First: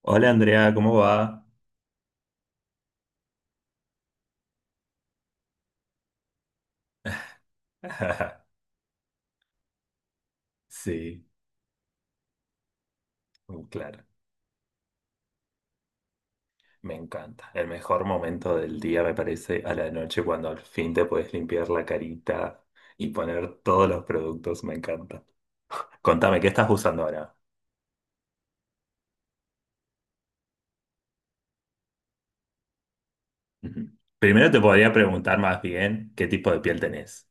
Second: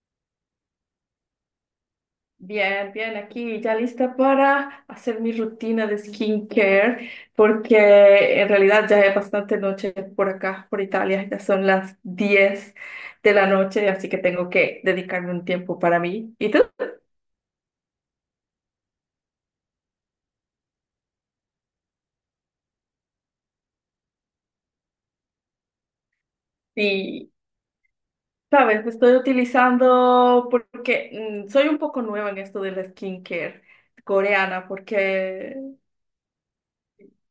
Hola Andrea, ¿cómo va? Bien, bien, aquí ya lista para hacer mi rutina de skincare, porque en realidad ya es bastante noche por acá, por Sí, Italia, ya son las 10 de la noche, claro, así que tengo que dedicarme un tiempo para mí. ¿Y tú? me encanta. El mejor momento del día me parece a la noche cuando al fin te puedes limpiar la carita y poner todos los productos, me encanta. Contame, ¿qué estás usando Sí, ahora? sabes, estoy utilizando porque soy un poco nueva en esto de la skincare Ujú. Primero te coreana, podría preguntar porque más bien qué tipo de piel tenés.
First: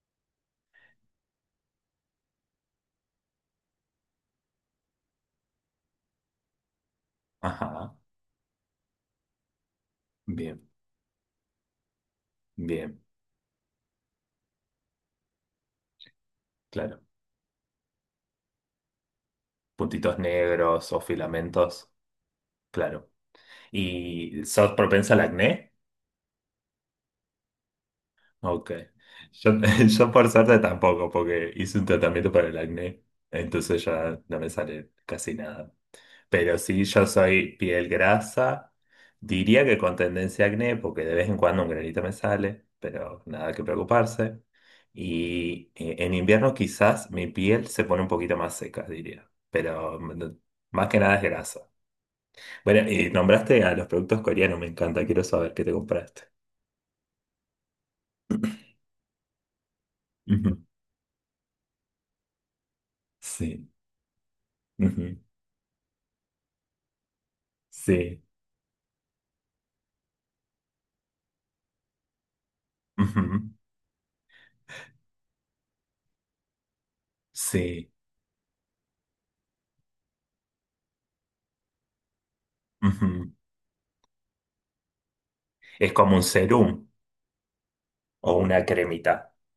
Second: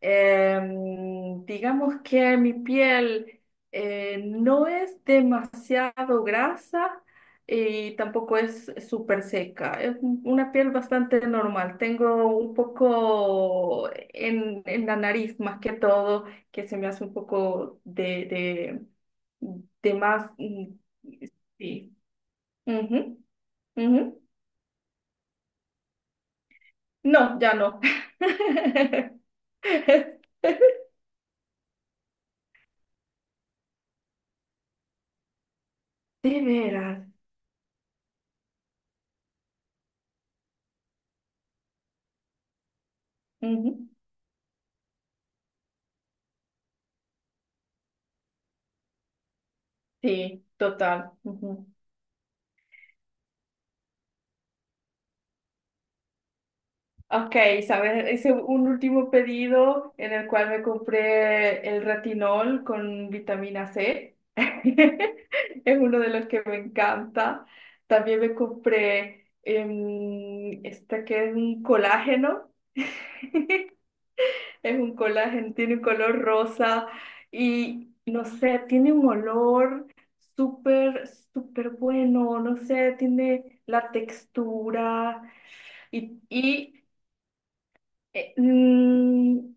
Digamos que mi piel no es demasiado grasa Ajá, y tampoco es súper seca. Es una bien, piel bastante normal. Tengo un bien, poco en la nariz más que todo, que se me claro. hace un poco de Puntitos más. Negros o filamentos, Sí. claro. Ujú, ujú. ¿Y sos propensa al acné? No, ya no. Ok. Yo, yo por suerte tampoco, porque hice un tratamiento para el acné, entonces ya no me sale casi nada. De Pero sí, yo veras. soy piel grasa, diría que con tendencia a acné, porque de vez en cuando un granito me sale, pero nada que Ujú. preocuparse. Y en invierno quizás mi piel se pone un poquito más seca, diría, pero Sí, más que total. nada es grasa. Ujú. Bueno, y nombraste a los productos coreanos, me encanta, quiero saber qué te compraste. Ok, ¿sabes? Hice un último pedido en el cual Ujú, me compré el retinol con vitamina Sí. C. Es uno de los que me encanta. También Sí, me compré este que es un colágeno. ujú, Es un colágeno, tiene un color rosa sí, y no sé, tiene un olor súper, súper bueno. No sé, ujú. tiene la textura. Es como Y, un y, serum o eh, una cremita. mm,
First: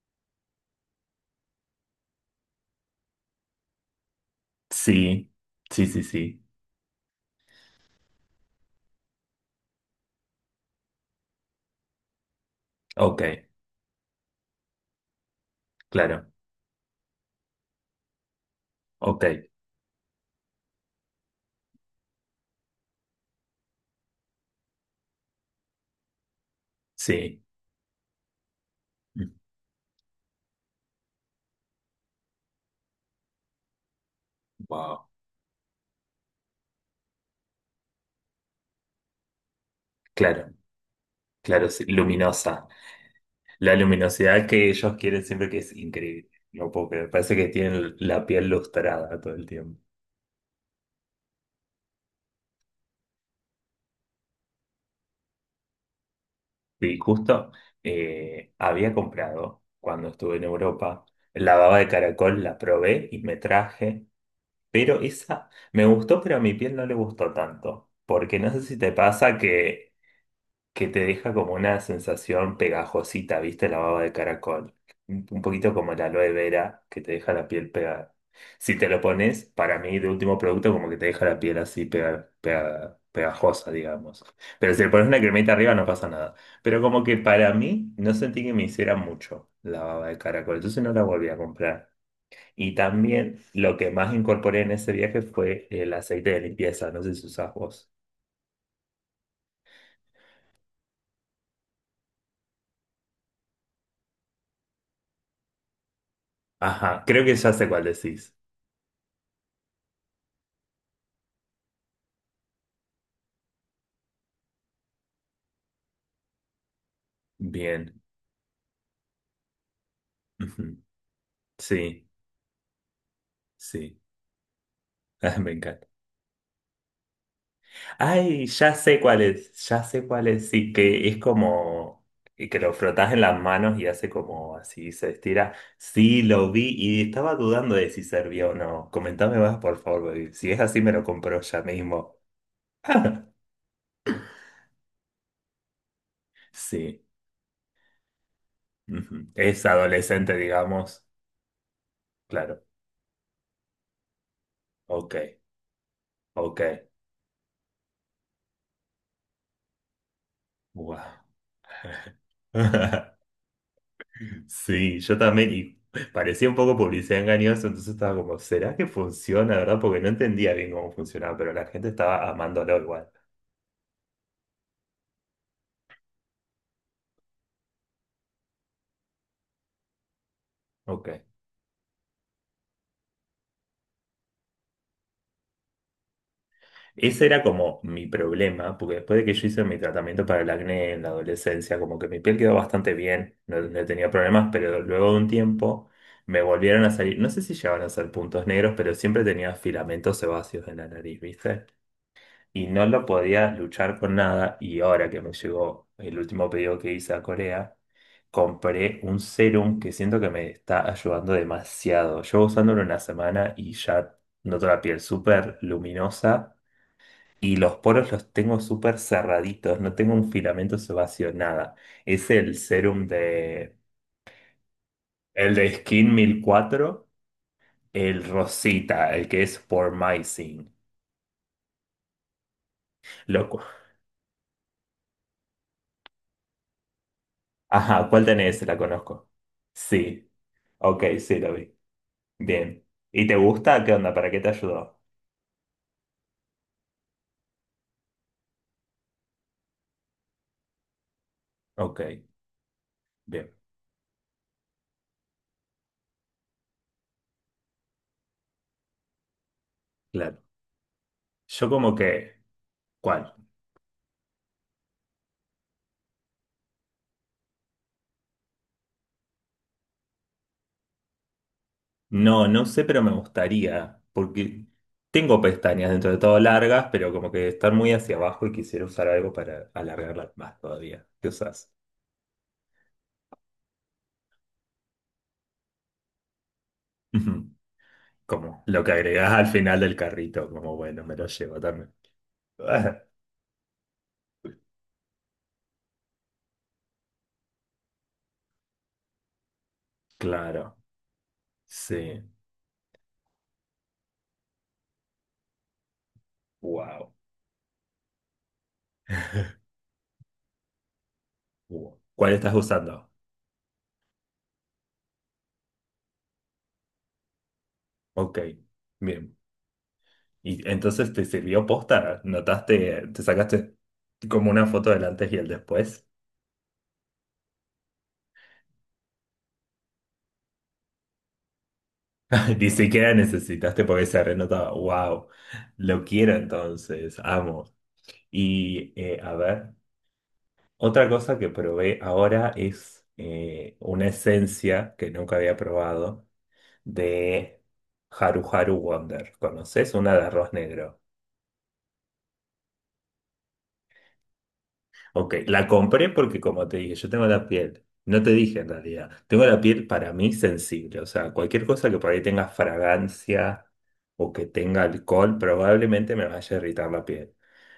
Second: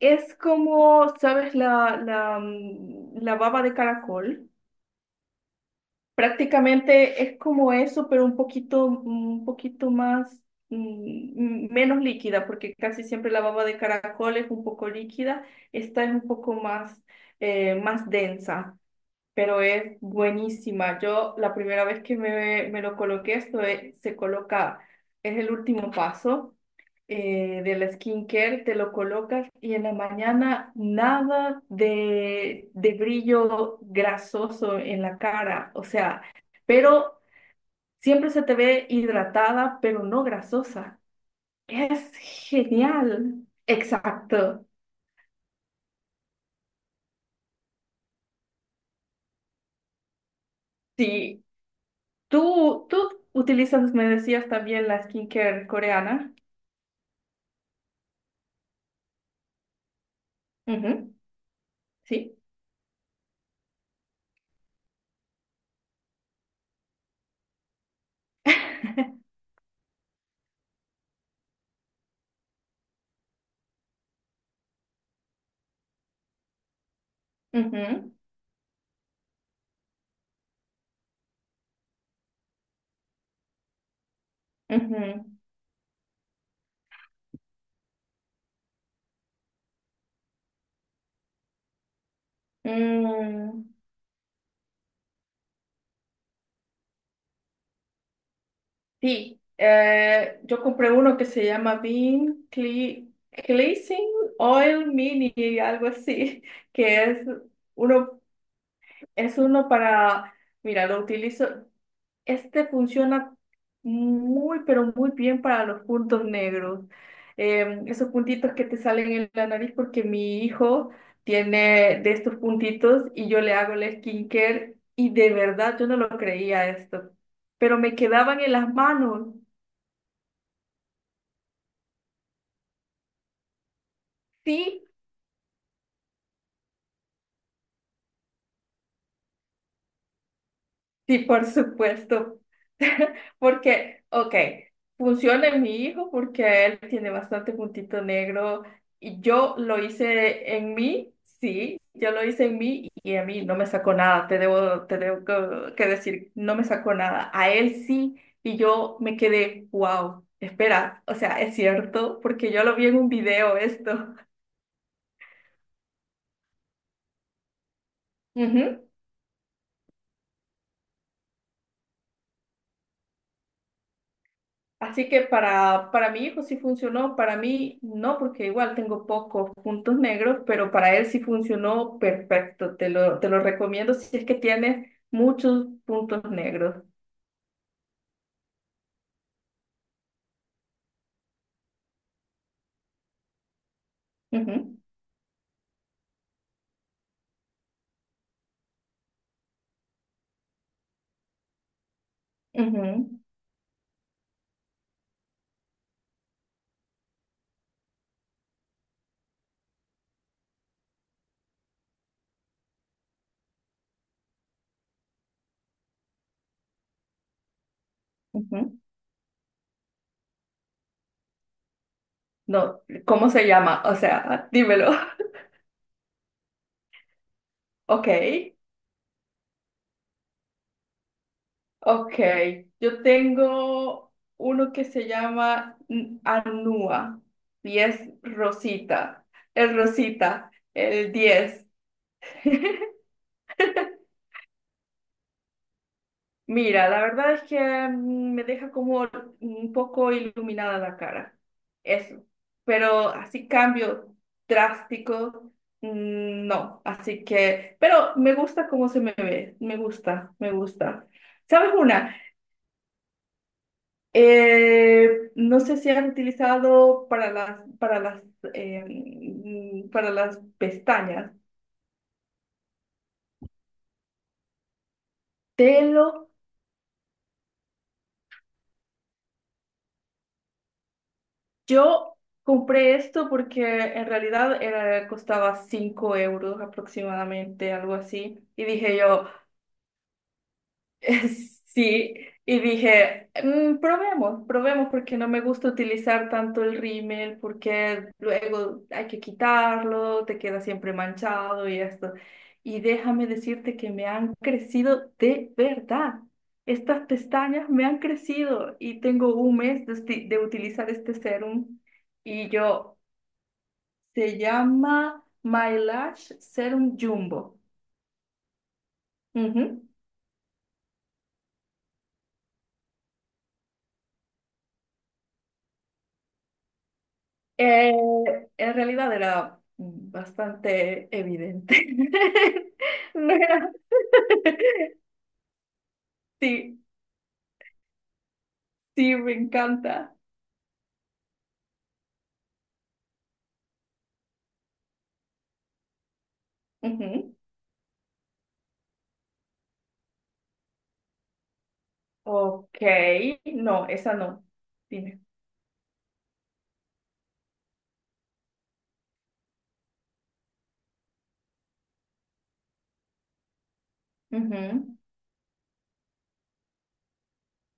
es como, ¿sabes? la baba de caracol. Sí, sí, sí, sí. Prácticamente es como eso, pero un poquito más, menos líquida, porque casi Ok, siempre la baba de caracol es un poco líquida. Esta es un claro, poco más densa, ok, pero es buenísima. Yo la primera vez que me lo coloqué, se coloca, es el último paso sí. De la skincare, te lo colocas y en la mañana nada de brillo grasoso en Wow, la cara, o sea, pero siempre se te ve hidratada, pero no claro, grasosa. claro, sí, Es luminosa. genial. La luminosidad Exacto. que ellos quieren siempre que es increíble, ¿no? Puedo creer. Parece que tienen la piel lustrada todo el tiempo. Sí. Tú utilizas, me decías también la skincare coreana. Y justo había comprado, cuando estuve en Europa, Ujú, la baba de sí. caracol, la probé y me traje. Pero esa me gustó, pero a mi piel no le gustó tanto. Porque no sé si te pasa que te deja como una sensación pegajosita, ¿viste? La baba de caracol. Un poquito como la aloe vera, que te deja la piel Ujú, pegada. Si te lo pones, para mí, de último producto, como que te deja la piel así pegajosa, digamos. Pero si le pones una ujú. cremita arriba, no pasa nada. Pero como que para mí, no sentí que me hiciera mucho la baba de caracol. Entonces no la volví a comprar. Y también Mm, lo que más incorporé en ese viaje fue el aceite de limpieza, no sé si usás vos. sí, yo compré uno que se llama Bean Cleansing Oil Mini, algo así. Que Ajá, creo es que ya sé cuál uno. decís. Es uno para, mira, lo utilizo, este funciona muy, pero muy bien para los puntos negros. Bien. Esos puntitos que te salen en la nariz porque mi Ujú. hijo tiene Sí, de estos puntitos y yo le hago el sí. skincare y de Me verdad encanta. yo no lo creía esto, pero me quedaban Ay, en las ya sé cuál manos. es, ya sé cuál es. Sí, que es como y que lo frotás en las manos y hace como Sí, así, se estira. Sí, lo vi y estaba dudando de si servía o no. Comentame más, por favor, baby. Si es así, me lo sí, compro por ya mismo. supuesto. Porque, ok, funciona en mi hijo porque él Sí, tiene bastante puntito negro y ujú. yo Es lo adolescente, hice en digamos. mí, sí, yo lo hice en Claro. mí y a mí no me sacó nada, te debo, te Ok, debo que decir, no ok. me sacó nada, a él sí, y yo me quedé, wow, espera, Wow. o sea, es cierto porque yo lo vi en un video esto. Sí, yo también, y parecía un poco publicidad engañosa, entonces estaba como, ¿será que funciona, verdad? Porque no entendía bien cómo funcionaba, pero la gente estaba amándolo igual. Así que para mi hijo sí funcionó, para mí no, porque igual tengo pocos puntos negros, pero para él sí Ok. funcionó perfecto. Te lo recomiendo si es que tienes muchos puntos negros. Ese era como mi problema, porque después de que yo hice mi tratamiento para el acné en la adolescencia, como que mi piel quedó bastante bien, no, no tenía problemas, Ujú, pero luego de un tiempo me volvieron a salir, no sé si llegaban a ser puntos negros, pero siempre tenía filamentos sebáceos en la nariz, ¿viste? Y no lo ujú, podías luchar con nada. Y ahora que me llegó el último pedido que hice a Corea, compré un serum que siento que me está ayudando demasiado. Llevo usándolo una semana y ya noto la piel súper luminosa. Y los poros los tengo ujú. súper cerraditos, no tengo un filamento sebáceo, nada. Es el No, serum ¿cómo se de... llama? O sea, dímelo. El de Skin 1004, Ok, el Rosita, el que es por Pormicin. ok. Yo Loco. tengo uno que se llama Anúa y es Ajá, ¿cuál tenés? La Rosita. conozco. El Sí. Rosita, Ok, el sí, lo 10. vi. Bien. ¿Y te gusta? ¿Qué onda? ¿Para qué te ayudó? Mira, la verdad es que me deja como un poco iluminada la cara, Ok, eso. Pero así bien, cambio drástico, no. Así que, pero me gusta cómo se me ve, me gusta, claro. me gusta. Yo ¿Sabes como una? que, ¿cuál? No sé si han utilizado para las, para las pestañas. No, no sé, pero me gustaría, porque tengo pestañas Telo dentro de todo largas, pero como que están muy hacia abajo y quisiera usar algo para alargarlas más todavía. ¿Qué usas? Yo compré esto porque en realidad era, costaba 5 euros Ujú. aproximadamente, algo así. Como Y lo que dije yo, agregás al final del carrito, como bueno, me lo llevo también. sí. Y Ah, dije, "Mm, probemos, probemos porque no me gusta utilizar tanto el rímel porque luego hay que quitarlo, te queda claro, siempre manchado y esto." sí. Y déjame decirte que me han crecido de verdad. Estas Wow. pestañas me han crecido y tengo un mes de utilizar este serum, ¿Cuál y estás yo... usando? Se llama My Lash Serum Jumbo. Ok, bien. Ujú. Y entonces te sirvió posta, notaste, te sacaste como una foto del antes y el después. Eh, en realidad era bastante evidente. Ni siquiera No era- necesitaste porque se renotaba. Wow, lo quiero Sí, entonces, amo. Y sí, me a ver, encanta. otra cosa que probé ahora es una esencia que nunca había probado Ujú. de Haru Haru Wonder. ¿Conoces? Una de arroz negro. Ok, no, esa no. Dime. Ok, la compré porque como te dije, yo tengo la piel, no te dije en realidad, tengo la piel para mí sensible, o sea, cualquier cosa que por ahí tenga fragancia o que tenga Ujú, alcohol probablemente me vaya a irritar la piel.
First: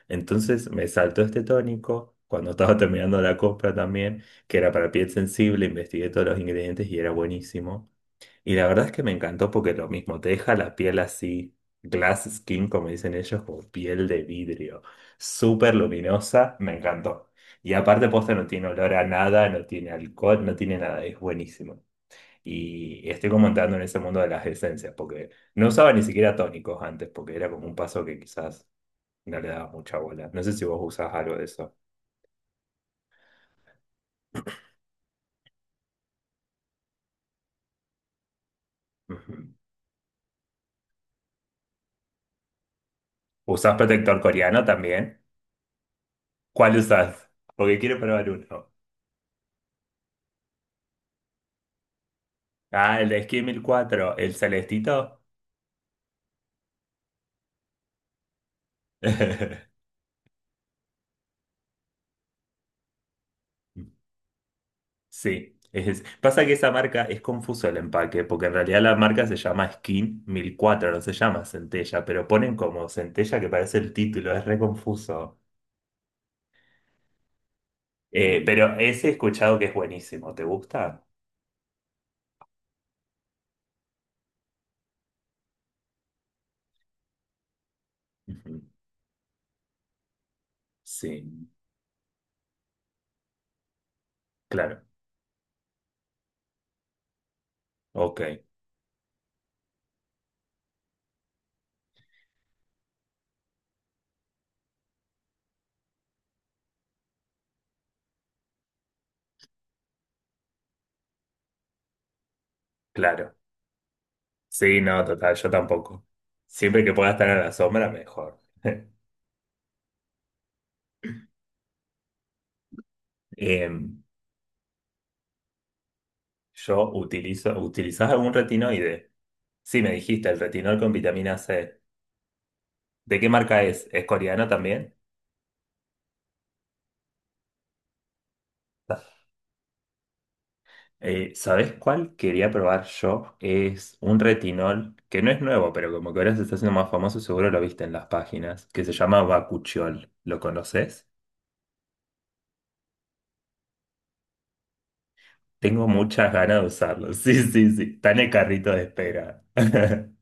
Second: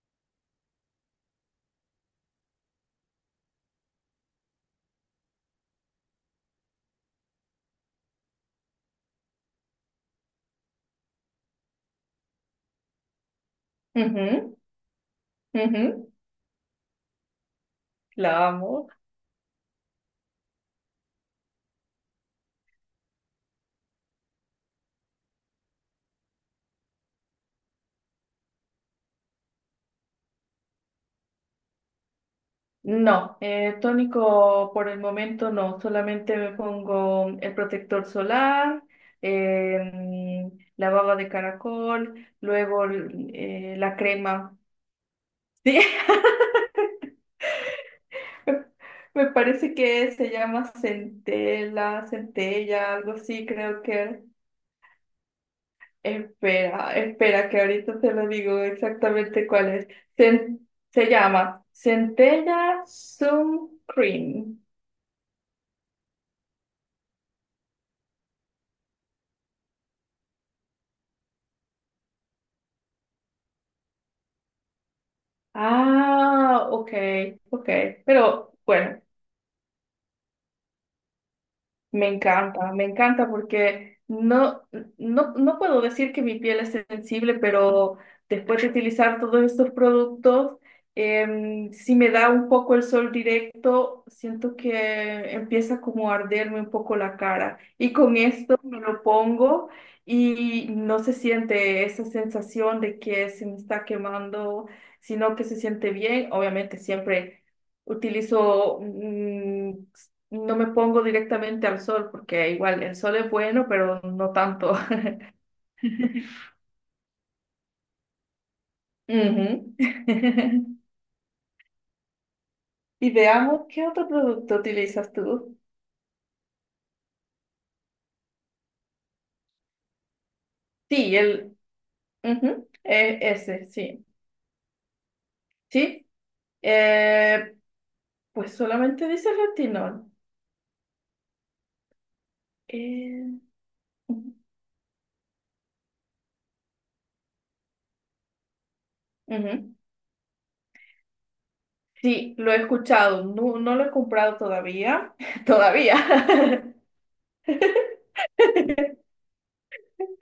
Entonces me saltó este tónico cuando estaba terminando la compra también, que era para piel sensible, investigué todos los ingredientes y era buenísimo. Y la verdad es que me encantó porque lo mismo, te deja la piel así, glass skin, como dicen ellos, como piel de ujú, vidrio, súper ujú. luminosa, me encantó. Y aparte La posta no tiene amo. olor a nada, no tiene alcohol, no tiene nada, es buenísimo. Y estoy como entrando en ese mundo de las esencias, porque no usaba ni siquiera tónicos antes, porque era como un paso que quizás no le daba mucha bola. No sé si vos usás algo de eso. No, tónico por el momento no, solamente me pongo el protector solar, Ujú. em, la baba de caracol, luego ¿Usás la protector crema. coreano también? Sí, ¿Cuál usás? Porque quiero probar uno. me parece que se llama centela, centella, Ah, el algo de Esquí así, mil creo que cuatro, era. el celestito. Espera, espera, que ahorita te lo digo exactamente cuál es. Cen- se llama Centella Sun Cream. Sí, pasa que esa marca es confuso el empaque, porque en realidad la marca se llama Skin 1004, no se llama Centella, pero ponen como Centella que parece el título, es re confuso. Ah, ok, ok. Pero Pero bueno, ese he escuchado que es buenísimo, ¿te gusta? Me encanta porque no, no, no puedo decir que mi piel es sensible, pero Ujú. después de utilizar todos estos productos, Sí, si me da un poco el sol directo, siento claro, que empieza como a arderme un poco la cara. Y con ok, esto me lo pongo y no se siente esa sensación de que se me está quemando, sino que se siente bien. Obviamente siempre utilizo no me pongo directamente al sol, porque igual el sol es claro. bueno, pero no tanto. Sí, no, total, yo tampoco. Siempre que pueda estar a la sombra, mejor. Ujú. Y veamos qué Em, otro producto utilizas tú. yo utilizo, ¿utilizás algún retinoide? Sí, me dijiste, el retinol con Sí, vitamina el C. ujú, ¿De qué marca ese, es? ¿Es sí. coreano también? Sí, eh, pues solamente dice retinol. ¿Sabés cuál quería probar Eh, yo? Es un ujú, retinol que no es nuevo, pero como que ahora se está haciendo más famoso, seguro lo viste en las páginas, que se llama ujú. Bakuchiol. ¿Lo conoces? Sí, lo he escuchado, no, no lo he comprado todavía, Tengo todavía. muchas ganas de usarlo. Sí, sí, sí. Está en el carrito de espera.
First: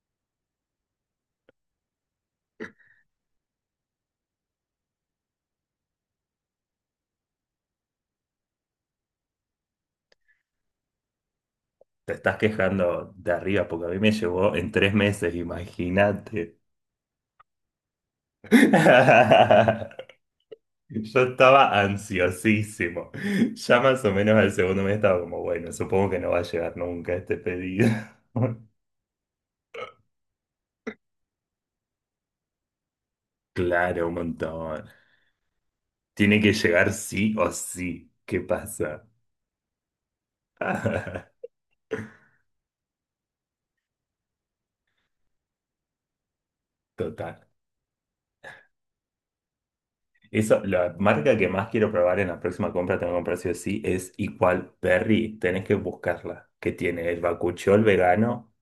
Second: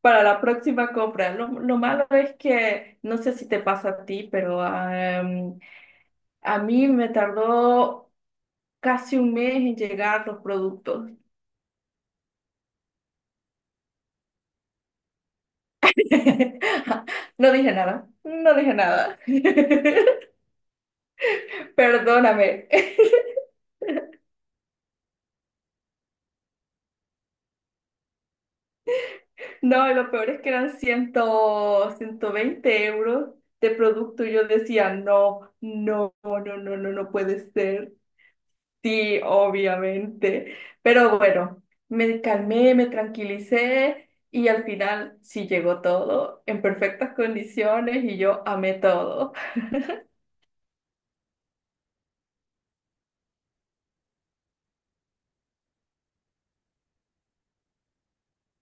Para la próxima compra. Lo malo es que, no sé si te pasa a ti, pero am, a mí me tardó casi un mes en llegar los productos. Te estás quejando de arriba porque a mí me llevó en 3 meses, imagínate. No dije nada, no dije nada. Yo estaba Perdóname. ansiosísimo. Ya más o menos al segundo mes estaba como, bueno, supongo que no va a llegar nunca este pedido. No, y lo peor es que eran 120 euros de Claro, un producto y yo montón. decía, no, no, Tiene no, que no, llegar no, no sí puede o ser. sí. ¿Qué pasa? Sí, obviamente. Pero bueno, me calmé, me tranquilicé y al final sí llegó todo en perfectas Total. condiciones y yo amé todo. Eso, la marca que más quiero probar en la próxima compra, tengo que comprar sí o sí, es Equal Berry. Tenés que buscarla. Que tiene el bakuchiol vegano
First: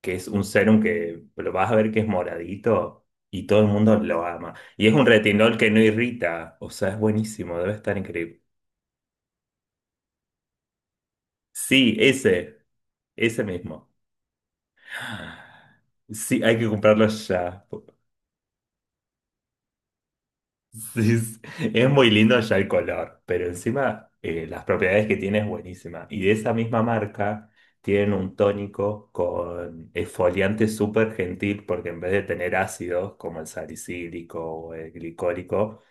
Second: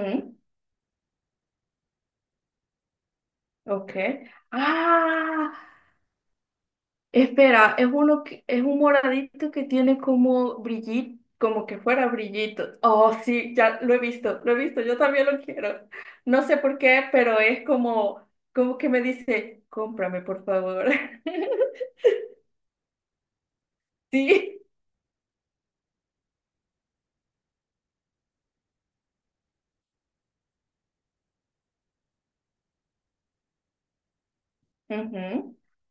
que es un serum que lo vas a ver que es moradito y todo el ok. mundo lo ama. Y es un Ah, retinol que no irrita, o sea, es buenísimo, debe espera, es estar increíble. Es un moradito que tiene como brillito, como que Sí, fuera ese, brillito. Oh, ese sí, ya mismo. Lo he visto, yo también lo quiero. Sí, No hay sé que por qué, comprarlo pero ya. es como, como que me dice, cómprame, por favor. Sí, es muy lindo ya el color, pero encima Sí. las propiedades que tiene es buenísima. Y de esa misma marca tienen un tónico con exfoliante súper gentil porque en vez de tener ácidos como el salicílico o el Ujú. glicólico,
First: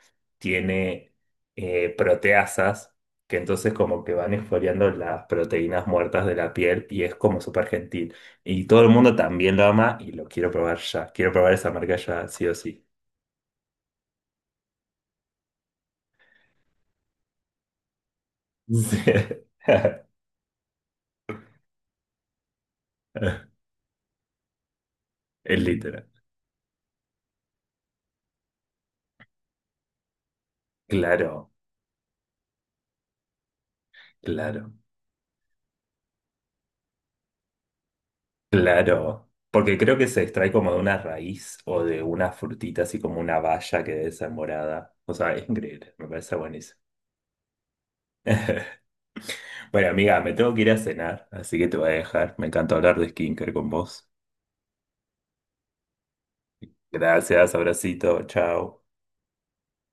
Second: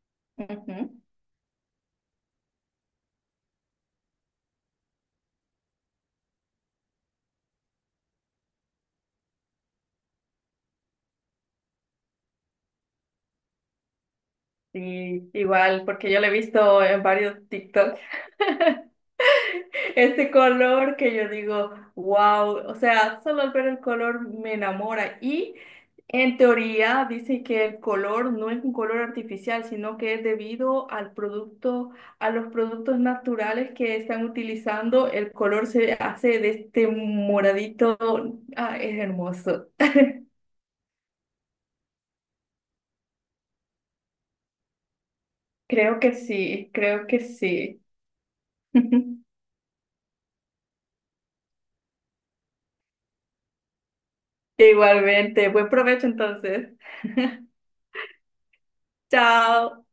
Ujú. tiene proteasas, que entonces como que van exfoliando las proteínas muertas de la piel y es como súper gentil. Y todo el mundo también lo ama y lo quiero probar ya. Quiero probar esa marca ya, sí o sí. Sí, igual, porque yo lo he visto en varios TikTok, Sí. este color que yo digo, wow, o sea, solo al ver el color me enamora. Y Es literal. en teoría dice que el color no es un color artificial, sino que es debido al Claro, producto, a los productos naturales que están claro, utilizando, el color se hace de este moradito, ah, es claro. hermoso. Porque creo que se extrae como de una raíz o de una frutita, así como una baya que debe ser morada. O sea, es increíble, Creo me que parece sí, buenísimo. creo que sí. Bueno, amiga, me tengo que ir a cenar, así que te voy a dejar. Me encanta hablar de skincare con vos. Igualmente, buen provecho entonces. Gracias, abracito, chao. Chao.